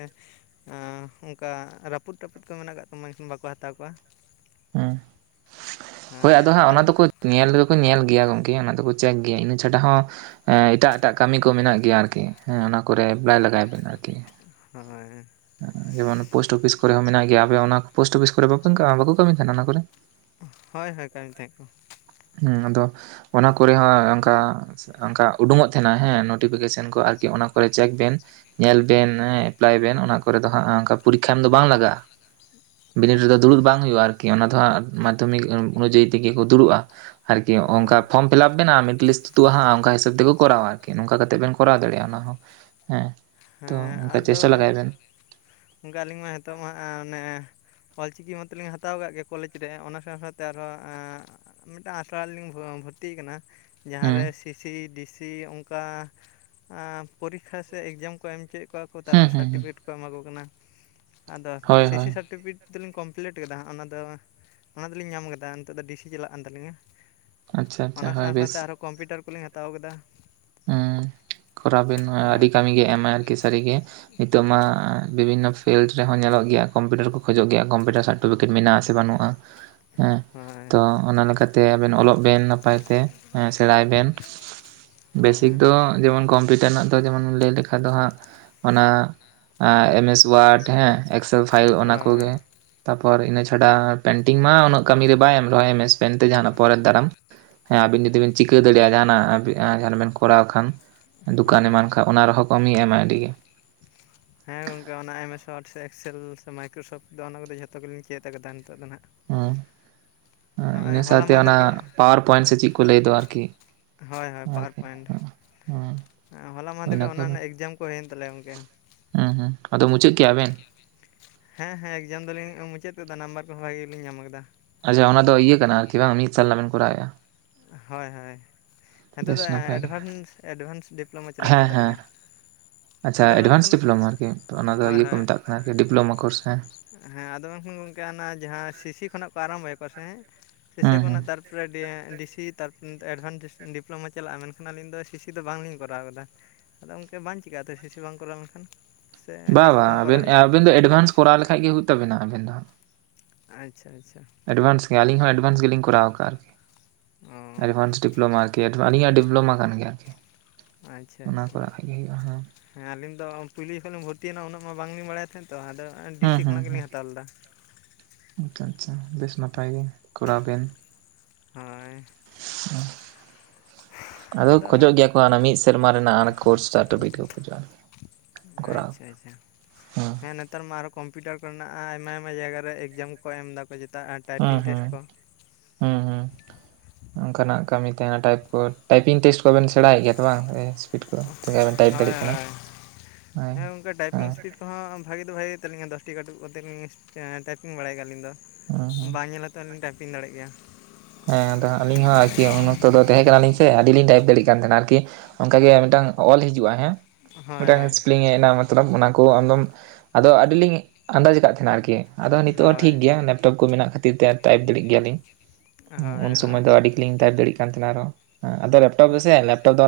ᱚᱱᱠᱟ ᱨᱟᱹᱯᱩᱫ ᱛᱟᱹᱯᱩᱫ ᱠᱚ ᱢᱮᱱᱟᱜ ᱟᱠᱟᱫ ᱛᱟᱢᱟ ᱢᱮᱱᱠᱷᱟᱱ ᱵᱟᱠᱚ ᱦᱟᱛᱟᱣ ᱠᱚᱣᱟ ᱦᱮᱸ ᱦᱚᱭ ᱦᱳᱭ ᱟᱫᱚ ᱦᱟᱸᱜ ᱚᱱᱟ ᱟᱞᱮ ᱫᱚᱠᱚ ᱧᱮᱞ ᱫᱚ ᱠᱚ ᱧᱮᱞ ᱜᱮᱭᱟ ᱜᱚᱝᱠᱮ ᱚᱱᱟ ᱫᱚᱠᱚ ᱪᱮᱠ ᱜᱮᱭᱟ ᱤᱱᱟᱹ ᱪᱷᱟᱰᱟ ᱦᱚᱸ ᱮᱸ, ᱮᱴᱟᱜ ᱮᱴᱟᱜ ᱠᱟᱹᱢᱤ ᱠᱚ ᱢᱮᱱᱟᱜ ᱜᱮᱭᱟ ᱟᱨᱠᱤ ᱦᱮᱸ ᱚᱱᱟ ᱠᱚᱨᱮ ᱮᱯᱞᱟᱭ ᱞᱟᱜᱟᱭ ᱵᱮᱱ ᱟᱨᱠᱤ᱾ ᱦᱳᱭ᱾ ᱡᱮᱢᱚᱱ ᱯᱳᱥᱴ ᱚᱯᱷᱤᱥ ᱠᱚᱨᱮ ᱦᱚᱸ ᱢᱮᱱᱟᱜ ᱜᱮᱭᱟ, ᱟᱯᱮ ᱚᱱᱟ ᱯᱳᱥᱴ ᱚᱯᱷᱤᱥ ᱠᱚᱨᱮ ᱵᱟᱵᱤᱱ ᱠᱚ ᱵᱟᱠᱚ ᱠᱟᱹᱢᱤ ᱠᱟᱱᱟ ᱚᱱᱟ ᱠᱚᱨᱮ? ᱚ, ᱦᱳᱭ ᱦᱳᱭ ᱠᱟᱢᱤ ᱛᱟᱦᱮᱸᱜ ᱠᱚ᱾ ᱦᱩᱸ ᱟᱫᱚ ᱚᱱᱟ ᱠᱚᱨᱮ ᱦᱚᱸ ᱚᱝᱠᱟ ᱚᱝᱠᱟ ᱩᱰᱩᱠᱚᱝ ᱛᱟᱸᱦᱮᱱᱟ ᱦᱮᱸ ᱱᱚᱴᱤᱯᱷᱤᱠᱮᱥᱚᱱ ᱠᱚ ᱟᱨᱠᱤ ᱚᱱᱟ ᱠᱚᱨᱮ ᱪᱮᱠ ᱵᱮᱱ᱾ ᱧᱮᱞ ᱵᱮᱱ ᱦᱮᱸ ᱮᱯᱞᱟᱭ ᱵᱮᱱ ᱚᱱᱟ ᱠᱚᱨ ᱫᱚ ᱦᱟᱸᱜ ᱚᱝᱠᱟ ᱯᱚᱨᱤᱠᱠᱷᱟ ᱮᱢ ᱫᱚ ᱵᱟᱝ ᱞᱟᱜᱟᱜ-ᱟ᱾ [inaudible] ᱵᱤᱱᱤᱰ ᱨᱮᱫᱚ ᱫᱩᱲᱩᱵ ᱵᱟᱝ ᱦᱩᱭᱩᱜ-ᱟ ᱟᱨᱠᱤ ᱚᱱᱟ ᱫᱚ ᱦᱟᱸᱜ ᱢᱟᱫᱽᱫᱷᱚᱢᱤᱠ ᱚᱱᱩᱡᱟᱭᱤ ᱛᱮᱜᱮ ᱠᱚ ᱫᱩᱲᱩᱵ-ᱟ᱾ ᱟᱨᱠᱤ ᱚ ᱚᱝᱠᱟ ᱯᱷᱚᱨᱚᱢ ᱯᱷᱤᱞᱟᱯ ᱵᱮᱱᱟ ᱢᱤᱫᱴ ᱞᱤᱥᱴ ᱛᱩᱫ ᱦᱟᱸᱜ ᱚᱝᱠᱟ ᱦᱤᱥᱟᱹᱵ ᱛᱮᱠᱚ ᱠᱚᱨᱟᱣᱟ᱾ ᱤᱠᱷᱟᱹᱱ ᱱᱚᱝᱠᱟ ᱠᱟᱛᱮᱜ ᱵᱮᱱ ᱠᱚᱨᱟᱣ ᱫᱟᱲᱮᱜ-ᱟ ᱚᱱᱟ ᱦᱚᱸ ᱦᱮᱸ᱾ ᱛᱚ ᱦᱮᱸ ᱚᱱᱠᱟ ᱟᱫᱚ ᱪᱮᱥᱴᱟ ᱞᱟᱜᱟᱭ ᱵᱮᱱ ᱚᱝᱠᱟ ᱟᱹᱞᱤᱧ ᱢᱟ ᱦᱤᱸᱛᱳᱜ ᱢᱟ ᱦᱟᱸᱜ ᱚᱱᱮ ᱚᱞᱪᱤᱠᱤ ᱢᱟᱛᱚ ᱞᱤᱧ ᱦᱟᱛᱟᱣ ᱠᱟᱜ ᱜᱮ ᱠᱚᱞᱮᱡᱽ ᱨᱮ ᱚᱱᱟ ᱥᱟᱶ ᱥᱟᱶᱛᱮ ᱟᱨᱦᱚᱸ ᱮᱸ, ᱢᱤᱫᱴᱟᱱ ᱟᱥᱲᱟ ᱨᱮ ᱞᱤᱧ ᱵᱷᱚᱨᱛᱤ ᱠᱟᱱᱟ ᱦᱩᱸ ᱡᱟᱦᱟᱸᱨᱮ ᱥᱤᱥᱤ ᱰᱤᱥᱤ ᱚᱝᱠᱟ ᱟᱸ, ᱯᱚᱨᱤᱠᱠᱷᱟ ᱥᱮ ᱮᱜᱽᱡᱟᱢ ᱠᱚ ᱮᱢᱪᱚᱭᱮᱫ ᱠᱚᱣᱟ ᱠᱚ ᱦᱩᱸ ᱛᱟᱨᱯᱚᱨᱮ ᱦᱩᱸ ᱦᱩᱸ ᱥᱟᱨᱴᱤᱯᱷᱤᱠᱮᱴ ᱠᱚ ᱮᱢᱟ ᱠᱚ ᱠᱟᱱᱟ᱾ ᱟᱫᱚ ᱦᱳᱭ ᱦᱳᱭ ᱥᱤᱥᱤ ᱥᱟᱨᱴᱤᱯᱷᱤᱠᱮᱴ ᱱᱤᱛ ᱫᱚᱞᱤᱧ ᱠᱚᱢᱯᱞᱤᱴ ᱟᱠᱟᱫᱟ ᱦᱟᱸᱜ ᱚᱱᱟᱫᱚ ᱚᱱᱟ ᱫᱚᱞᱤᱧ ᱧᱟᱢ ᱟᱠᱟᱫᱟ, ᱱᱤᱛᱚᱜ ᱫᱚ ᱰᱤᱥᱤ ᱪᱟᱞᱟᱜ ᱠᱟᱱ ᱛᱟᱹᱞᱤᱧᱟ᱾ ᱟᱪᱪᱷᱟ ᱟᱪᱪᱷᱟ ᱚᱱᱟ ᱦᱳᱭ ᱥᱟᱶ ᱥᱟᱶᱛᱮ ᱵᱮᱥ ᱟᱨᱦᱚᱸ ᱠᱚᱢᱯᱤᱭᱩᱴᱟᱨ ᱠᱚᱞᱤᱧ ᱦᱟᱛᱟᱣ ᱠᱟᱫᱟ᱾ ᱦᱩᱸ ᱠᱚᱨᱟᱣ ᱵᱤᱱ ᱢᱟ, ᱟᱹᱰᱤ ᱦᱳᱭ ᱠᱟᱹᱢᱤ ᱜᱮ ᱮᱢᱟᱭ ᱟᱨᱠᱤ ᱥᱟᱹᱨᱤ ᱜᱮ᱾ ᱱᱤᱛᱳᱜ ᱢᱟ ᱵᱤᱵᱷᱤᱱᱱᱚ ᱯᱷᱤᱞᱰ ᱨᱮᱦᱚᱸ ᱧᱮᱞᱚᱜ ᱜᱮᱭᱟ ᱠᱚᱢᱯᱤᱭᱩᱴᱟᱨ ᱠᱚ ᱠᱷᱚᱡᱚᱜ ᱜᱮᱭᱟ ᱠᱚᱢᱯᱤᱭᱩᱴᱟᱨ ᱥᱟᱨᱴᱚᱯᱷᱤᱠᱮᱴ ᱢᱮᱱᱟᱜ-ᱟ ᱥᱮ ᱵᱟᱹᱱᱩᱜ-ᱟ᱾ [inaudible] ᱦᱮᱸ ᱛᱚ, ᱚᱱᱟ ᱞᱮᱠᱟᱛᱮ ᱟᱵᱮᱱ ᱚᱞᱚᱜ ᱵᱮᱱ ᱱᱟᱯᱟᱭᱛᱮ ᱦᱮᱸ ᱥᱮᱬᱟᱭ ᱵᱮᱱ᱾ ᱵᱮᱥᱤᱠ ᱫᱚ ᱦᱳᱭ ᱡᱮᱢᱚᱱ ᱠᱚᱢᱯᱤᱭᱩᱴᱟᱨ ᱨᱮᱱᱟᱜ ᱫᱚ ᱡᱮᱢᱚᱱ ᱞᱟᱹᱭ ᱞᱮᱠᱷᱟᱱ ᱫᱚ ᱦᱟᱸᱜ᱾ ᱚᱱᱟ ᱮᱢᱮᱥ ᱚᱣᱟᱨᱰ ᱦᱮᱸ ᱮᱠᱥᱮᱞ ᱯᱷᱟᱭᱤᱞ ᱚᱱᱟ ᱦᱳᱭ ᱠᱚᱜᱮ᱾ ᱛᱟᱯᱚᱨ ᱤᱱᱟᱹ ᱪᱷᱟᱰᱟ ᱯᱮᱱᱴᱤᱝ ᱢᱟ ᱩᱱᱟᱹᱜ ᱠᱟᱹᱢᱤ ᱨᱮ ᱵᱟᱭ ᱮᱢ ᱨᱮᱦᱚᱭ ᱮᱢᱮᱥ ᱢᱮᱱᱛᱮ ᱡᱟᱸᱦᱟᱱᱟᱜ ᱯᱚᱨᱮᱨ ᱫᱟᱨᱟᱢ ᱦᱮᱸ ᱟᱵᱤᱱ ᱡᱩᱫᱤ ᱵᱤᱱ ᱪᱤᱠᱟᱹ ᱫᱟᱲᱮᱭᱟᱜ-ᱟ ᱡᱟᱸᱦᱟᱱᱟᱜ ᱟᱵᱤ ᱡᱟᱸᱦᱟᱱᱟᱜ ᱵᱮᱱ ᱠᱚᱨᱟᱣ ᱠᱷᱟᱱ ᱫᱚᱠᱟᱱᱮ ᱦᱳᱭ ᱮᱢᱟᱱ ᱠᱷᱟᱱ ᱚᱱᱟ ᱨᱮᱦᱚᱸ ᱠᱟᱹᱢᱤᱭ ᱮᱢᱟᱭ ᱟᱹᱰᱤᱜᱮ᱾ ᱦᱮᱸ ᱜᱚᱝᱠᱮ ᱚᱱᱟ ᱮᱢᱮᱥ ᱚᱣᱟᱴ ᱥᱮ ᱮᱠᱥᱮᱞ ᱥᱮ ᱢᱟᱭᱠᱨᱳᱥᱚᱯᱷᱴ ᱫᱚ ᱚᱱᱟ ᱠᱚᱫᱚ ᱡᱚᱛᱚᱜᱮᱞᱤᱧ ᱪᱮᱫ ᱟᱠᱟᱫᱟ ᱱᱤᱛᱚᱜ ᱫᱚ ᱱᱟᱦᱟᱜ᱾ [inaudible] ᱦᱩᱸ, ᱱᱚᱜᱼᱚᱭ ᱤᱱᱟᱹ ᱦᱚᱞᱟ ᱥᱟᱶᱛᱮ ᱚᱱᱟ ᱢᱟᱦᱫᱮᱨ ᱜᱮ ᱯᱟᱣᱟᱨ ᱯᱚᱭᱮᱱᱴ ᱥᱮ ᱪᱮᱫ ᱠᱚ ᱞᱟᱹᱭ ᱫᱚ ᱟᱨᱠᱤ᱾ ᱦᱳᱭ ᱦᱳᱭ ᱯᱟᱣᱟᱨ ᱯᱚᱭᱮᱱᱴ᱾ ᱦᱩᱸ᱾ ᱦᱮᱸ, ᱦᱚᱞᱟ ᱢᱟᱦᱫᱮᱨ ᱜᱮ ᱚᱱᱟ ᱨᱮᱱᱟᱜ ᱮᱠᱡᱟᱢ ᱠᱚ ᱦᱩᱭᱮᱱ ᱛᱟᱞᱮᱭᱟ ᱜᱚᱝᱠᱮ᱾ ᱦᱩᱸ ᱦᱩᱸ ᱟᱫᱚ ᱢᱩᱪᱟᱹᱫ ᱠᱮᱜ-ᱟ ᱵᱮᱱ? ᱦᱮᱸ ᱦᱮᱸ ᱮᱠᱡᱟᱢ ᱫᱚᱞᱤᱧ ᱢᱩᱪᱟᱹᱫ ᱠᱟᱫᱟ ᱱᱟᱢᱵᱟᱨ ᱠᱚᱦᱚᱸ ᱵᱷᱟᱜᱮ ᱜᱮᱞᱤᱧ ᱧᱟᱢ ᱟᱠᱟᱫᱟ᱾ ᱟᱪᱪᱷᱟ ᱚᱱᱟ ᱫᱚ ᱤᱭᱟᱹ ᱠᱟᱱᱟ ᱟᱨᱠᱤ ᱵᱟᱝ ᱢᱤᱛ ᱥᱟᱞᱟ ᱵᱮᱱ ᱠᱚᱨᱟᱣᱮᱜ-ᱟ᱾ ᱦᱳᱭ ᱦᱳᱭ᱾ ᱦᱤᱺᱛᱳᱜ ᱫᱚ ᱵᱮᱥ ᱱᱟᱯᱟᱭ ᱜᱮ ᱮᱰᱵᱷᱟᱱᱥ ᱮᱰᱵᱷᱟᱱᱥ ᱰᱤᱯᱞᱳᱢᱟ ᱪᱟᱞᱟᱜ ᱦᱮᱸ ᱠᱟᱱ ᱦᱮᱸ ᱛᱟᱹᱞᱤᱧᱟ᱾ ᱟᱪᱪᱷᱟ ᱟᱫᱚ ᱮᱰᱵᱷᱟᱱᱥ ᱢᱮᱱᱠᱷᱟᱱ ᱰᱤᱯᱞᱳᱢᱟ ᱟᱨᱠᱤ? ᱛᱚ, ᱚᱱᱟ ᱫᱚ ᱦᱳᱭ ᱤᱭᱟᱹ ᱠᱚ ᱦᱳᱭ ᱢᱮᱛᱟᱜ ᱠᱟᱱᱟ ᱟᱨᱠᱤ ᱰᱤᱯᱞᱳᱢᱟ ᱠᱳᱨᱥ ᱦᱮᱸ᱾ ᱦᱮᱸ ᱟᱫᱚ ᱢᱮᱱᱠᱷᱟᱱ ᱜᱚᱝᱠᱮ ᱚᱱᱟ ᱡᱟᱦᱟᱸ ᱥᱤᱥᱤ ᱠᱷᱚᱱᱟᱜ ᱠᱚ ᱟᱨᱟᱢᱵᱟᱭ ᱠᱚᱣᱟ ᱥᱮ ᱦᱮᱸ ᱥᱤᱥᱤ ᱦᱮᱸ ᱦᱮᱸ ᱠᱷᱚᱱᱟᱜ ᱛᱟᱨ [unintelligible] ᱥᱤ ᱛᱟᱨᱯᱚᱨ ᱮᱰᱵᱷᱟᱱᱥ ᱰᱤᱯᱞᱳᱢᱟ ᱪᱟᱞᱟᱜ-ᱟ ᱢᱮᱱᱠᱷᱟᱱ ᱟᱹᱞᱤᱧ ᱫᱚ ᱥᱤᱥᱤ ᱫᱚ ᱵᱟᱝᱞᱤᱧ ᱠᱚᱨᱟᱣ ᱠᱟᱫᱟ᱾ ᱟᱫᱚ ᱜᱚᱝᱠᱮ ᱵᱟᱝ ᱪᱤᱠᱟᱹᱜ-ᱟ ᱛᱚ ᱥᱤᱥᱤ ᱵᱟᱝ ᱠᱚᱨᱟᱣ ᱞᱮᱱᱠᱷᱟᱱ? ᱥᱮ ᱵᱟ ᱥᱤᱥᱤ ᱵᱟ, ᱠᱚᱦᱚᱸ ᱟᱵᱮᱱ ᱠᱚᱨᱟᱣ ᱦᱩᱭᱩᱜᱼᱟ ᱟᱹᱵᱤᱱ ᱫᱚ ᱮᱰᱵᱷᱟᱱᱥ ᱠᱚᱨᱟᱣ ᱞᱮᱠᱷᱟᱡ ᱜᱮ ᱦᱩᱭᱩᱜ ᱛᱟᱵᱤᱱᱟ ᱟᱵᱮᱱ ᱫᱚ᱾ ᱟᱪᱪᱷᱟ ᱟᱪᱪᱷᱟ ᱾ ᱮᱰᱵᱷᱟᱱᱥ ᱜᱮ ᱟᱹᱞᱤᱧ ᱦᱚᱸ ᱮᱰᱵᱟᱱᱥ ᱜᱮᱞᱤᱧ ᱠᱚᱨᱟᱣ ᱠᱟᱜ ᱟᱨᱠᱤ ᱾ ᱚ ᱮᱰᱵᱷᱟᱱᱥ ᱰᱤᱯᱞᱳᱢᱟ ᱜᱮ ᱟᱹᱞᱤᱧᱟᱜ ᱰᱤᱯᱞᱳᱢᱟ ᱠᱟᱱ ᱜᱮᱭᱟ ᱟᱨᱠᱤ ᱾ ᱟᱪᱪᱷᱟ ᱟᱪᱪᱷᱟ ᱾ ᱦᱮᱸ ᱟᱹᱞᱤᱧ ᱫᱚ ᱯᱩᱭᱞᱳ ᱡᱚᱠᱷᱚᱱ ᱞᱤᱧ ᱵᱷᱚᱨᱛᱤᱭᱱᱟ ᱩᱱᱟᱹᱜ ᱢᱟ ᱵᱟᱝᱞᱤᱧ ᱵᱟᱲᱟᱭ ᱛᱟᱦᱮᱸᱫ ᱛᱚ ᱟᱫᱚ ᱦᱩᱸ ᱰᱤᱥᱤ ᱦᱩᱸ ᱠᱷᱚᱱᱟᱜ ᱜᱮᱞᱤᱧ ᱦᱩᱸ ᱦᱟᱛᱟᱣ ᱞᱮᱫᱟ ᱟᱪᱪᱷᱟ ᱟᱪᱪᱷᱟ ᱵᱮᱥ ᱱᱟᱯᱟᱭ ᱜᱮ ᱠᱚᱨᱟᱣ ᱵᱮᱱ᱾ ᱦᱳᱭ, [inaudible] ᱟᱫᱚ ᱠᱷᱚᱡᱚᱜ ᱜᱮᱭᱟ ᱠᱚ ᱚᱱᱟ ᱢᱤᱥ ᱛᱮᱨᱢᱟ ᱨᱮᱱᱟᱜ ᱚᱱᱮ ᱠᱚᱨᱥ ᱴᱟ ᱴᱨᱚᱯᱤᱠ ᱠᱚ ᱠᱷᱚᱡ ᱟᱨᱠᱤ ᱾ ᱟᱪᱪᱷᱟ ᱟᱪᱪᱷᱟ ᱦᱩᱸ ᱾ ᱦᱮᱸ ᱱᱮᱛᱟᱨ ᱢᱟ ᱟᱨᱚ ᱠᱚᱢᱯᱤᱭᱩᱴᱟᱨ ᱠᱚᱨᱮᱱᱟᱜ ᱟᱭᱢᱟ ᱟᱭᱢᱟ ᱡᱟᱭᱜᱟ ᱨᱮ ᱮᱠᱡᱟᱢ ᱠᱚ ᱮᱢ ᱫᱟᱠᱚ ᱪᱮᱛᱟᱜ ᱾ ᱦᱩᱸ ᱦᱩᱸ ᱦᱩᱸ ᱦᱩᱸ ᱾ ᱚᱱᱠᱟᱱᱟᱜ ᱠᱟᱹᱢᱤ ᱛᱟᱦᱮᱱᱟ ᱴᱟᱭᱤᱯ ᱠᱚ ᱴᱟᱭᱯᱤᱝ ᱴᱮᱥᱴ ᱠᱚᱵᱮᱱ ᱥᱮᱬᱟᱭᱮᱫ ᱜᱮᱭᱟ ᱛᱚ ᱵᱟᱝ? ᱠᱚ ᱛᱮᱜᱮ ᱵᱮᱱ [inaudible] ᱴᱟᱭᱤᱯ ᱦᱳᱭ ᱫᱟᱲᱮᱭᱟᱜ ᱠᱟᱱᱟ ᱦᱳᱭ ᱦᱳᱭ ᱦᱮᱸ ᱚᱱᱠᱟ ᱴᱟᱭᱯᱤᱝ ᱦᱮᱸ ᱤᱥᱯᱤᱴ ᱛᱚᱦᱟᱸ ᱵᱷᱟᱜᱮ ᱫᱚ ᱵᱷᱟᱜᱮ ᱜᱮ ᱛᱟᱞᱤᱧᱟ ᱫᱚᱥᱴᱤ ᱠᱟᱹᱴᱩᱵ ᱠᱚᱛᱮ ᱞᱤᱧ ᱴᱟᱭᱯᱤᱝ ᱵᱟᱲᱟᱭ ᱟᱹᱞᱤᱧ ᱫᱚ ᱦᱩᱸ ᱦᱩᱸ ᱵᱟᱝ ᱧᱮᱞ ᱛᱟᱱ ᱴᱟᱭᱯᱤᱝ ᱫᱟᱲᱮᱜ ᱜᱮᱭᱟ᱾ ᱦᱮᱸ ᱟᱫᱚ ᱟᱹᱞᱤᱧ ᱦᱚᱸ ᱟᱭᱠᱤ ᱩᱱ ᱚᱠᱛᱚ ᱫᱚ ᱛᱟᱦᱮᱸ ᱠᱟᱱᱟ ᱞᱤᱧ ᱥᱮ ᱟᱹᱰᱤ ᱞᱤᱧ ᱴᱟᱭᱤᱯ ᱫᱟᱲᱮᱭᱟᱜ ᱠᱟᱱ ᱛᱟᱦᱮᱸᱱᱟ ᱟᱨᱠᱤ᱾ ᱚᱱᱠᱟᱜᱮ ᱢᱤᱫᱴᱟᱝ ᱚᱞ ᱦᱤᱡᱩᱜᱼᱟ ᱦᱮᱸ ᱦᱳᱭ ᱢᱤᱫᱴᱟᱝ ᱦᱳᱭ ᱥᱯᱤᱞᱤᱝ ᱦᱮᱡᱱᱟ ᱛᱚᱞᱟᱵ ᱚᱱᱟ ᱠᱚ ᱟᱢᱫᱚᱢ ᱟᱫᱚ ᱟᱹᱰᱤᱞᱤᱧ ᱟᱱᱫᱟᱡ ᱠᱟᱜ ᱛᱷᱟᱱᱟ ᱟᱨᱠᱤ ᱾ ᱟᱫᱚ ᱱᱤᱛᱚᱜ ᱦᱚᱸ ᱴᱷᱤᱠ ᱦᱳᱭ ᱜᱮᱭᱟ ᱞᱮᱯᱴᱚᱯ ᱠᱚ ᱢᱮᱱᱟᱜ ᱠᱷᱟᱹᱛᱤᱨ ᱛᱮ ᱴᱟᱭᱤᱯ ᱫᱟᱲᱮᱜ ᱜᱮᱭᱟᱞᱤᱧ᱾ ᱩᱱ ᱦᱳᱭ ᱥᱚᱢᱚᱭ ᱫᱚ ᱟᱹᱰᱤ ᱜᱮᱞᱤᱧ ᱴᱟᱭᱤᱯ ᱫᱟᱲᱤᱜ ᱠᱟᱱ ᱛᱷᱮᱱᱟ ᱟᱨᱚ ᱟᱫᱚ ᱞᱮᱯᱴᱚᱯ ᱫᱚ ᱥᱮ ᱞᱮᱯᱴᱚᱯ ᱫᱚ